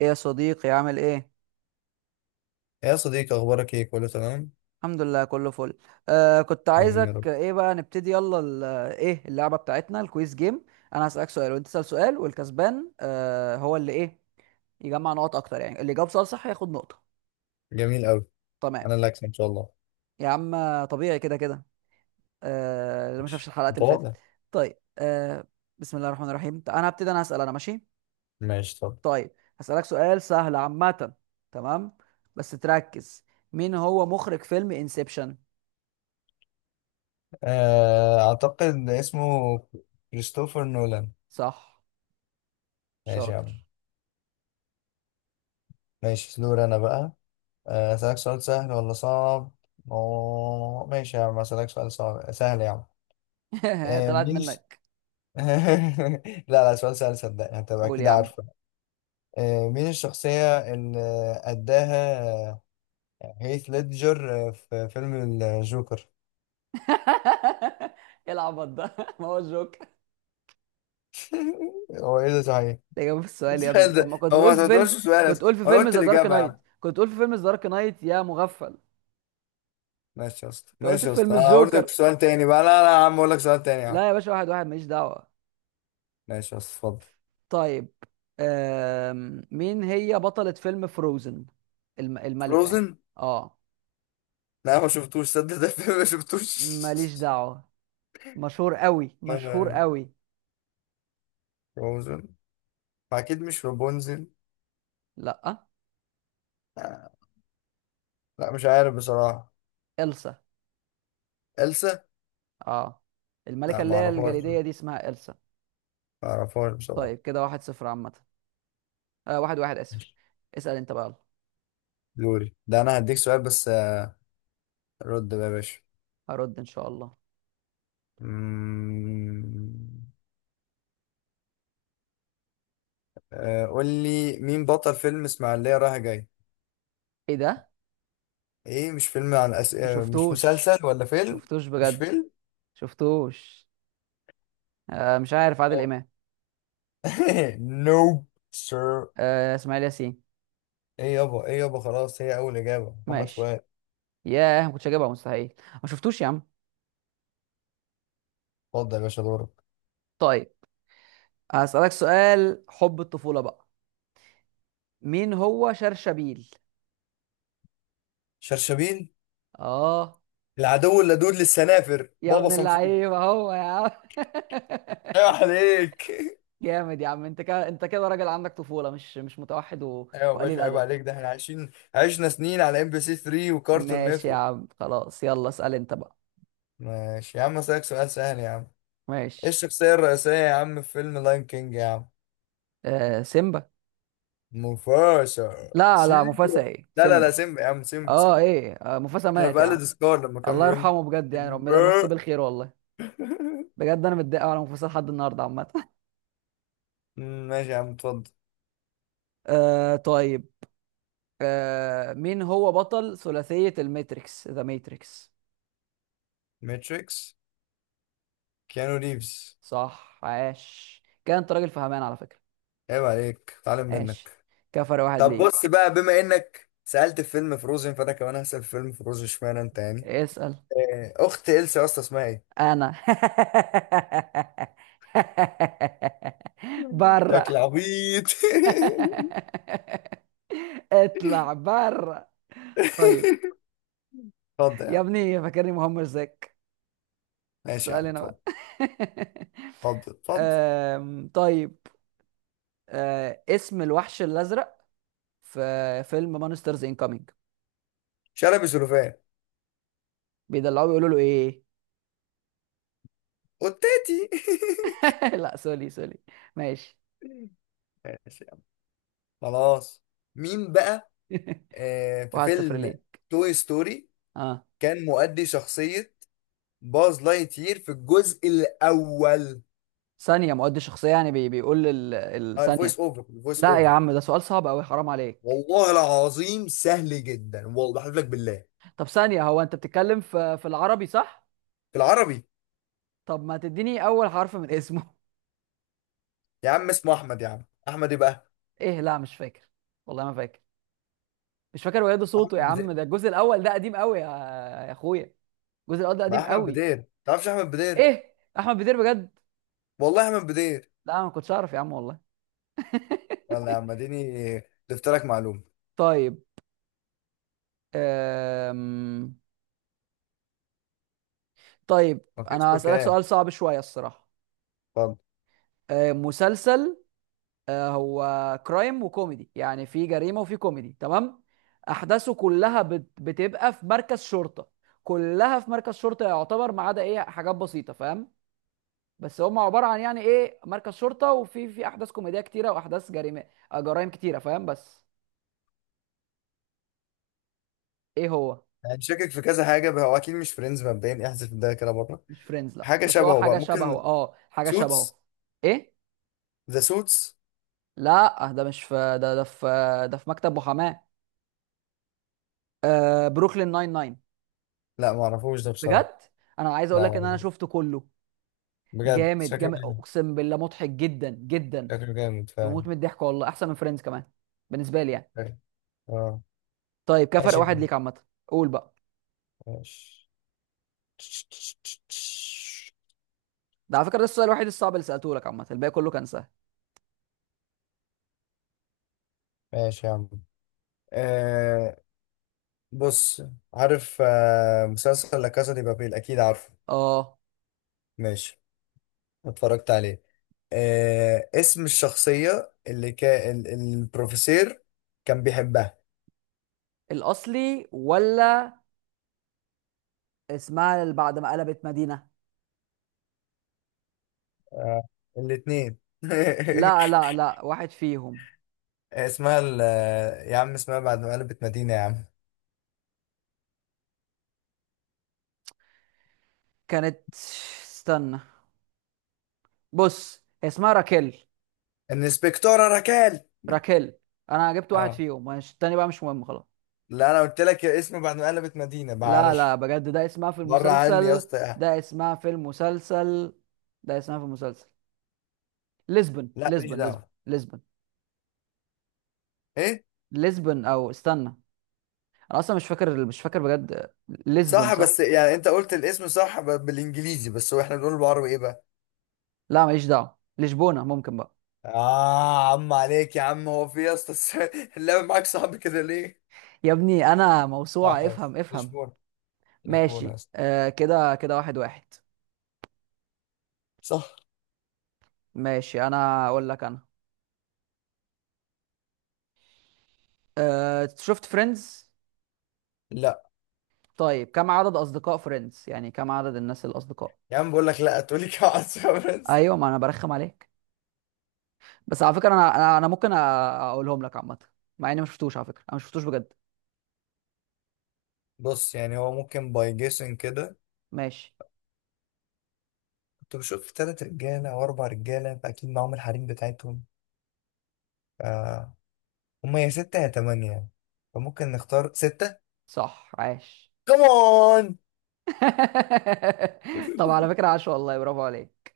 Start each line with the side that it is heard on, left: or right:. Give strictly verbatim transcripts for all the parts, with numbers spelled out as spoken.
right: ايه يا صديقي، عامل ايه؟
left: يا صديقي اخبارك ايه؟ كله تمام.
right: الحمد لله، كله فل. آه كنت
left: جميل يا
right: عايزك
left: رب.
right: ايه بقى، نبتدي يلا ال- ايه اللعبه بتاعتنا؟ الكويز جيم. انا هسألك سؤال وانت تسأل سؤال، والكسبان آه هو اللي ايه، يجمع نقط اكتر، يعني اللي جاوب سؤال صح ياخد نقطه.
left: جميل قوي.
right: تمام
left: انا اللي اكسب ان شاء الله.
right: يا عم. طبيعي كده كده. آه اللي ما شافش
left: ماشي
right: الحلقات اللي
left: متواضع.
right: فاتت. طيب. آه بسم الله الرحمن الرحيم، انا هبتدي، انا هسأل، انا ماشي.
left: ماشي طب.
right: طيب، هسألك سؤال سهل عامه. تمام، بس تركز. مين هو مخرج فيلم انسبشن؟
left: آه، اعتقد اسمه كريستوفر نولان.
right: صح،
left: ماشي يا
right: شاطر.
left: عم. ماشي دور انا بقى. آه، اسالك سؤال سهل ولا صعب؟ أوه، ماشي يا عم اسالك سؤال صعب سهل يا عم. آه،
right: طلعت
left: مين الش-
right: منك.
left: لا لا، سؤال سهل صدقني هتبقى
right: قول
left: اكيد
right: يا عم.
left: عارفه. آه، مين الشخصية اللي أداها آه، هيث ليدجر آه، في فيلم الجوكر؟
right: ايه العبط ده؟ ما هو الجوك،
left: هو ايه ده صحيح؟
right: الاجابه في السؤال يا ابني. طب ما
left: ده
right: كنت
left: هو ما
right: تقول في
left: تعتبرش
right: فيلم،
left: سؤال
right: كنت
left: أصلاً.
right: تقول في
left: وانا
right: فيلم
left: قلت
right: ذا دارك
left: الاجابه يا
right: نايت،
left: عم.
right: كنت تقول في فيلم ذا دارك نايت يا مغفل.
left: ماشي يا اسطى
right: انت قلت
left: ماشي
right: في
left: يا اسطى،
right: فيلم
left: انا هقول لك
right: الجوكر.
left: سؤال تاني بقى، لا لا يا عم، اقول لك سؤال تاني يا عم.
right: لا يا باشا، واحد واحد، ماليش دعوه.
left: ماشي يا اسطى اتفضل.
right: طيب، أم... مين هي بطلة فيلم فروزن؟ الم... الملكة يعني.
left: فروزن.
right: اه،
left: لا ما شفتوش، صدق ده الفيلم ما شفتوش.
right: ماليش دعوة، مشهور قوي
left: لا
right: مشهور
left: لا.
right: قوي.
left: فروزن. اكيد مش رابونزل.
right: لا.
left: آه، لا مش عارف بصراحه.
right: إلسا.
left: إلسا.
right: اه، الملكة
left: لا ما
right: اللي هي
left: اعرفهاش،
right: الجليدية دي اسمها إلسا.
left: ما اعرفهاش بصراحه.
right: طيب كده واحد صفر عامة. آه واحد واحد، آسف. اسأل انت بقى يلا.
left: دوري ده، انا هديك سؤال بس آه، رد بقى يا باشا.
right: هرد ان شاء الله.
left: مم. آه، قول لي مين بطل فيلم اسماعيلية رايح جاي؟
right: ايه ده؟
left: ايه؟ مش فيلم عن أس...
right: ما
left: آه، مش
right: شفتوش،
left: مسلسل ولا فيلم؟
right: شفتوش
left: مش
right: بجد،
left: فيلم.
right: شفتوش. آه مش عارف، عادل
left: اه.
right: امام.
left: نوب. سير.
right: آه اسماعيل ياسين.
left: ايه يابا ايه يابا، خلاص هي اول اجابة، محمد
right: ماشي،
left: فؤاد.
right: ياه، ما كنتش هجيبها، مستحيل. ما شفتوش يا عم.
left: اتفضل يا باشا دورك.
right: طيب، هسألك سؤال حب الطفولة بقى. مين هو شرشبيل؟
left: شرشبيل؟
right: اه.
left: العدو اللدود للسنافر،
right: يا
left: بابا
right: ابن
left: صنفور.
right: اللعيبة هو يا عم.
left: ايوه عليك ايوه.
right: جامد يا عم، انت كده انت كده راجل عندك طفولة، مش مش متوحد و...
left: يا
right: وقليل
left: باشا عيب
right: ادب.
left: عليك، ده احنا عايشين عشنا سنين على ام بي سي ثري وكارتون
right: ماشي يا
left: نتورك.
right: عم، خلاص، يلا اسأل انت بقى.
left: ماشي يا عم اسالك سؤال سهل يا عم. ايه
right: ماشي.
left: الشخصية الرئيسية يا عم في فيلم لاين كينج يا عم؟
right: آه سيمبا.
left: موفاشا
right: لا لا،
left: سيمبا.
right: مفاسا، ايه
left: لا لا لا
right: سيمبا.
left: سيمبا يا عم، سيمبا
right: اه،
left: سيمبا.
right: ايه، آه مفاسا
left: انا
right: مات يا عم.
left: بقلد سكار لما كان
right: الله
left: بيقول
right: يرحمه بجد، يعني
left: سيمبا.
right: ربنا يمسيه بالخير والله. بجد انا متضايق أوي على مفاسا لحد النهارده عامة.
left: أمم، ماشي يا عم اتفضل.
right: آه طيب. آه مين هو بطل ثلاثية الماتريكس، ذا ماتريكس؟
left: ماتريكس. كيانو ريفز.
right: صح، عاش، كان انت راجل فهمان على فكرة.
left: عيب عليك، اتعلم
right: ماشي،
left: منك.
right: كفر واحد
left: طب بص
right: ليك.
left: بقى، بما انك سألت في فيلم فروزن فانا كمان هسأل في فيلم فروزن، اشمعنى انت يعني.
right: اسأل
left: آه، اخت إلسا يا اسطى اسمها ايه؟
right: انا. بره.
left: شكل عبيط.
right: اطلع بره. طيب،
left: اتفضل يا عم.
right: يا ابني فاكرني مهمش زيك؟
left: ماشي يا
right: السؤال
left: عم
right: هنا
left: اتفضل
right: بقى.
left: اتفضل اتفضل.
right: أم، طيب، أه، اسم الوحش الازرق في فيلم مانسترز انكامينج،
left: شلبي سلوفان.
right: بيدلعوه بيقولوا له ايه؟
left: وتاتي.
right: لا، سوري سوري، ماشي.
left: ماشي يا عم. خلاص. مين بقى آه في
right: واحد صفر
left: فيلم
right: ليه.
left: توي ستوري
right: اه،
left: كان مؤدي شخصية باز لايتير في الجزء الأول؟
right: ثانيه، مؤدي شخصيه يعني، بي بيقول ال-
left: آه الفويس
right: الثانيه
left: أوفر الفويس
right: لا يا
left: أوفر
right: عم، ده سؤال صعب قوي، حرام عليك.
left: والله العظيم سهل جدا، والله بحلف لك بالله.
right: طب ثانيه، هو انت بتتكلم في في العربي؟ صح.
left: في العربي.
right: طب ما تديني اول حرف من اسمه.
left: يا عم اسمه أحمد، يا عم أحمد إيه بقى؟
right: ايه، لا مش فاكر والله، ما فاكر. مش فاكر، وياده
left: أحمد
right: صوته يا عم،
left: بدير.
right: ده الجزء الاول ده قديم قوي يا، يا اخويا. الجزء الاول ده
left: ما
right: قديم
left: أحمد
right: قوي.
left: بدير، تعرفش أحمد بدير؟
right: ايه، احمد بدير، بجد؟
left: والله أحمد بدير.
right: لا ما كنتش اعرف يا عم والله.
left: يلا يا عم اديني، ضفت لك معلومة.
right: طيب، أم... طيب،
left: ما فيش
right: انا هسألك
left: كلام.
right: سؤال صعب شوية الصراحة.
left: اتفضل.
right: أم، مسلسل، آه، هو كرايم وكوميدي، يعني في جريمه وفي كوميدي، تمام، احداثه كلها بت- بتبقى في مركز شرطه، كلها في مركز شرطه يعتبر، ما عدا ايه، حاجات بسيطه، فاهم؟ بس هم عباره عن يعني ايه، مركز شرطه وفي في احداث كوميديه كتيره واحداث جريمه، آه، جرائم كتيره، فاهم؟ بس ايه هو؟
left: يعني شاكك في كذا حاجة بقى، هو أكيد مش فريندز مبدئيا، احذف ده كده بره.
right: مش فريندز، لا،
left: حاجة
right: بس هو
left: شبهه بقى
right: حاجه شبهه،
left: ممكن.
right: اه حاجه
left: سوتس.
right: شبهه. ايه،
left: ذا سوتس.
right: لا ده مش في ده، ده في ده في مكتب محاماه. آه، بروكلين ناين ناين.
left: لا ما اعرفوش ده بصراحة.
right: بجد، انا عايز اقول
left: لا
right: لك ان انا
left: معرفوش.
right: شفته كله.
left: بجد
right: جامد
left: شكله
right: جامد،
left: جامد.
right: اقسم بالله مضحك جدا جدا،
left: شكله جامد فعلا.
right: تموت من الضحك والله، احسن من فريندز كمان بالنسبه لي يعني.
left: شكله- اه.
right: طيب كفرق
left: ماشي يا
right: واحد
left: عم.
right: ليك عامه. قول بقى.
left: ماشي.
right: ده على فكره ده السؤال الوحيد الصعب اللي سالته لك عامه، الباقي كله كان سهل.
left: ماشي يا عم. آه بص. عارف آه مسلسل لا كاسا دي بابيل أكيد؟ عارفه.
right: اه
left: ماشي. اتفرجت عليه. آه اسم الشخصية اللي كان ال- البروفيسور كان بيحبها.
right: الاصلي ولا؟ اسمها اللي بعد ما قلبت مدينه؟
left: آه الاتنين.
right: لا لا لا، واحد فيهم.
left: اسمها ال- يا عم اسمها بعد ما قلبت مدينة يا عم.
right: كانت، استنى، بص هي اسمها راكيل،
left: الانسبكتورة ركال.
right: راكيل. انا جبت واحد
left: اه.
right: فيهم، مش التاني بقى، مش مهم، خلاص.
left: لا انا قلت لك يا اسم بعد ما قلبت مدينة،
right: لا لا
left: معلش.
right: بجد ده اسمها في
left: بره عني يا
right: المسلسل،
left: اسطى.
right: ده اسمها في المسلسل، ده اسمها في المسلسل، لشبن
left: لا ماليش
right: لشبن لشبن.
left: دعوة.
right: لشبن.
left: ايه.
right: لشبن او استنى، انا اصلا مش فاكر، مش فاكر بجد. لشبن
left: صح بس
right: صح.
left: يعني انت قلت الاسم صح ب- بالانجليزي، بس هو احنا بنقول بالعربي ايه بقى.
right: لا ماليش دعوه، لشبونه ممكن بقى.
left: اه عم عليك يا عم، هو في يا اسطى الس- اللعب معاك صعب كده ليه؟
right: يا ابني انا
left: لا
right: موسوعه،
left: حاضر
right: افهم افهم.
left: لشبونة. لشبونة
right: ماشي.
left: أصلا.
right: آه كده كده واحد واحد.
left: صح.
right: ماشي، انا اقول لك انا. آه شفت فريندز؟
left: لا
right: طيب، كم عدد اصدقاء فريندز، يعني كم عدد الناس الاصدقاء.
left: يا عم، بقول لك لا تقولي كعس يا برنس.
right: ايوه، ما انا برخم عليك. بس على فكره انا انا أنا ممكن أ- اقولهم لك عامه، مع اني ما شفتوش على فكره، انا ما شفتوش بجد.
left: بص يعني هو ممكن باي جيسن كده،
right: ماشي.
left: كنت بشوف تلات رجالة أو أربع رجالة فأكيد معاهم الحريم بتاعتهم. آه. هما يا ستة يا تمانية يعني. فممكن نختار ستة
right: صح، عاش.
left: كمان.
right: طب على فكره، عاش والله، برافو عليك.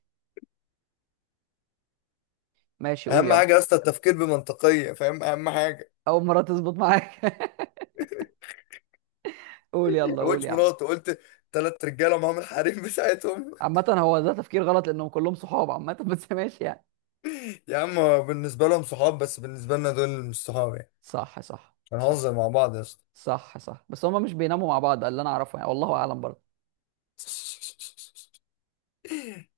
right: ماشي، قول
left: أهم
right: يلا.
left: حاجة يا اسطى التفكير بمنطقية، فاهم؟ أهم حاجة.
right: اول مره تظبط معاك. قول يلا، قول
left: قلتش
right: يا عم.
left: مراته قلت؟ تلات رجالة معاهم الحريم بتاعتهم.
right: عامه هو ده تفكير غلط لانهم كلهم صحاب عامه. بس ماشي يعني.
left: يا عم بالنسبة لهم صحاب، بس بالنسبة لنا دول مش صحاب يعني،
right: صح صح صح
left: هنهزر مع بعض يا اسطى.
right: صح صح. بس هما مش بيناموا مع بعض ده اللي انا اعرفه، يعني والله اعلم برضه.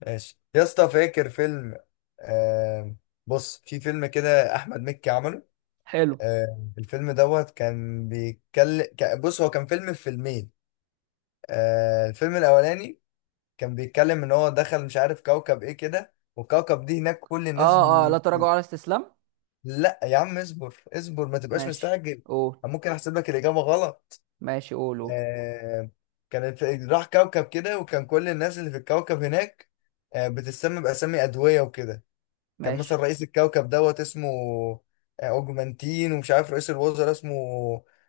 left: ماشي يا اسطى فاكر فيلم آه بص، في فيلم كده احمد مكي عمله.
right: حلو.
left: آه الفيلم دوت كان بيتكلم، بص هو كان فيلم في فيلمين. آه الفيلم الاولاني كان بيتكلم ان هو دخل مش عارف كوكب ايه كده، والكوكب دي هناك كل الناس
right: اه اه،
left: م...
right: لا تراجعوا على استسلام.
left: لا يا عم اصبر اصبر ما تبقاش
right: ماشي،
left: مستعجل.
right: قول.
left: أنا ممكن احسب لك الاجابه غلط.
right: ماشي، قول قول.
left: آه، كانت راح كوكب كده، وكان كل الناس اللي في الكوكب هناك آه، بتسمى بأسامي أدوية وكده. كان مثلا
right: ماشي.
left: رئيس الكوكب دوت اسمه آه، أوجمانتين، ومش عارف رئيس الوزراء اسمه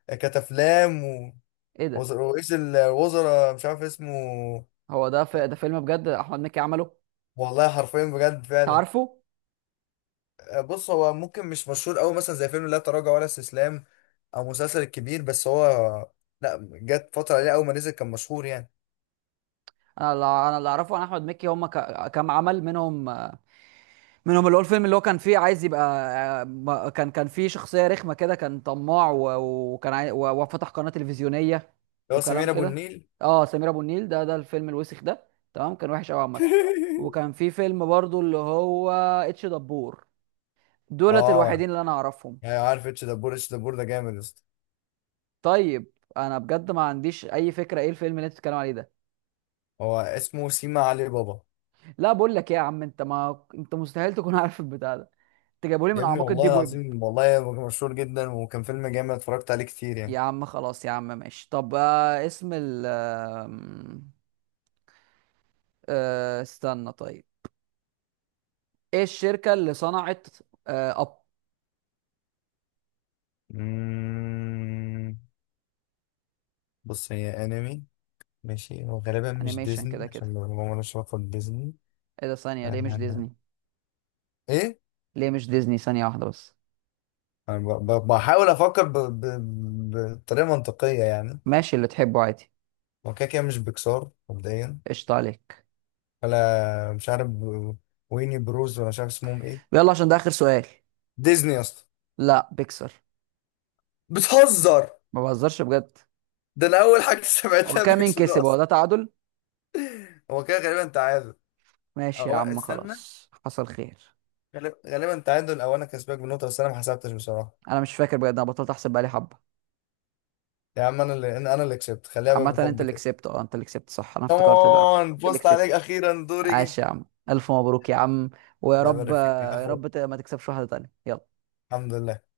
left: آه، كتافلام و-
right: ايه ده؟
left: وز- رئيس الوزراء مش عارف اسمه.
right: هو ده، في ده، فيلم بجد احمد مكي عمله؟
left: والله حرفيا بجد فعلا.
right: تعرفه؟
left: آه، بص هو ممكن مش مشهور أوي مثلا زي فيلم لا تراجع ولا استسلام، أو مسلسل الكبير، بس هو لا، جت فترة عليه أول ما نزل كان مشهور يعني.
right: انا اللي انا اللي اعرفه عن احمد مكي هم ك- كام عمل، منهم منهم اللي هو الفيلم اللي هو كان فيه عايز يبقى، ما- كان كان فيه شخصيه رخمه كده، كان طماع و- وكان عاي... و- وفتح قناه تلفزيونيه
left: اللي هو
right: وكلام
left: سمير أبو
right: كده.
left: النيل.
right: اه سمير ابو النيل، ده ده الفيلم الوسخ ده، تمام. كان وحش قوي عامه. وكان في فيلم برضو اللي هو اتش دبور، دولت
left: اه.
right: الوحيدين اللي انا اعرفهم.
left: يعني عارف اتش دبور، اتش دبور ده جامد يا اسطى.
right: طيب انا بجد ما عنديش اي فكره ايه الفيلم اللي انت بتتكلم عليه ده.
left: هو اسمه سيما علي بابا.
right: لا بقول لك ايه يا عم، انت، ما انت مستحيل تكون عارف البتاع ده. انت جايبهولي
left: يا
right: من
left: ابني
right: اعماق
left: والله
right: الديب ويب.
left: العظيم، والله هو كان مشهور جدا وكان فيلم جامد اتفرجت عليه كتير
right: يا
left: يعني.
right: عم خلاص يا عم، ماشي. طب، آه اسم ال آم، آه استنى. طيب، ايه الشركة اللي صنعت، آه اب
left: مم، بص هي انمي. ماشي، هو غالبا مش
right: انيميشن
left: ديزني
right: كده كده.
left: عشان ما ما لهاش علاقه بديزني.
right: ايه ده؟ ثانية، ليه مش ديزني؟
left: أنا- ايه.
right: ليه مش ديزني؟ ثانية واحدة بس.
left: انا ب- ب- بحاول افكر ب- ب- بطريقه منطقيه يعني.
right: ماشي اللي تحبه عادي.
left: هو كده كده مش بيكسار مبدئيا.
right: قشطة عليك.
left: ولا مش عارف. ويني بروز، ولا مش عارف اسمهم ايه.
right: يلا عشان ده اخر سؤال.
left: ديزني يا اسطى.
right: لا بيكسر.
left: بتهزر.
right: ما بهزرش بجد.
left: ده انا اول حاجه
right: هو
left: سمعتها
right: كام؟ مين
left: بيكسر
right: كسب؟ هو
left: اصلا.
right: ده تعادل.
left: هو كده غالبا تعادل.
right: ماشي يا
left: او
right: عم
left: استنى،
right: خلاص، حصل خير.
left: غالب- غالبا تعادل او انا كسبك بنقطه، بس انا ما حسبتش بصراحه.
right: انا مش فاكر بجد، انا بطلت احسب بقالي حبة.
left: يا عم انا اللي انا أنا اللي كسبت، خليها بقى
right: عامة انت
left: بالحب
right: اللي
left: كده.
right: كسبت، اه انت اللي كسبت، صح، انا افتكرت دلوقتي
left: كمان
right: انت اللي
left: بوست عليك،
right: كسبت.
left: اخيرا دوري جه.
right: عاش يا عم، الف مبروك يا عم. ويا
left: الله
right: رب
left: يبارك فيك يا
right: يا
left: اخو.
right: رب ت- ما تكسبش واحدة تانية، يلا.
left: الحمد لله.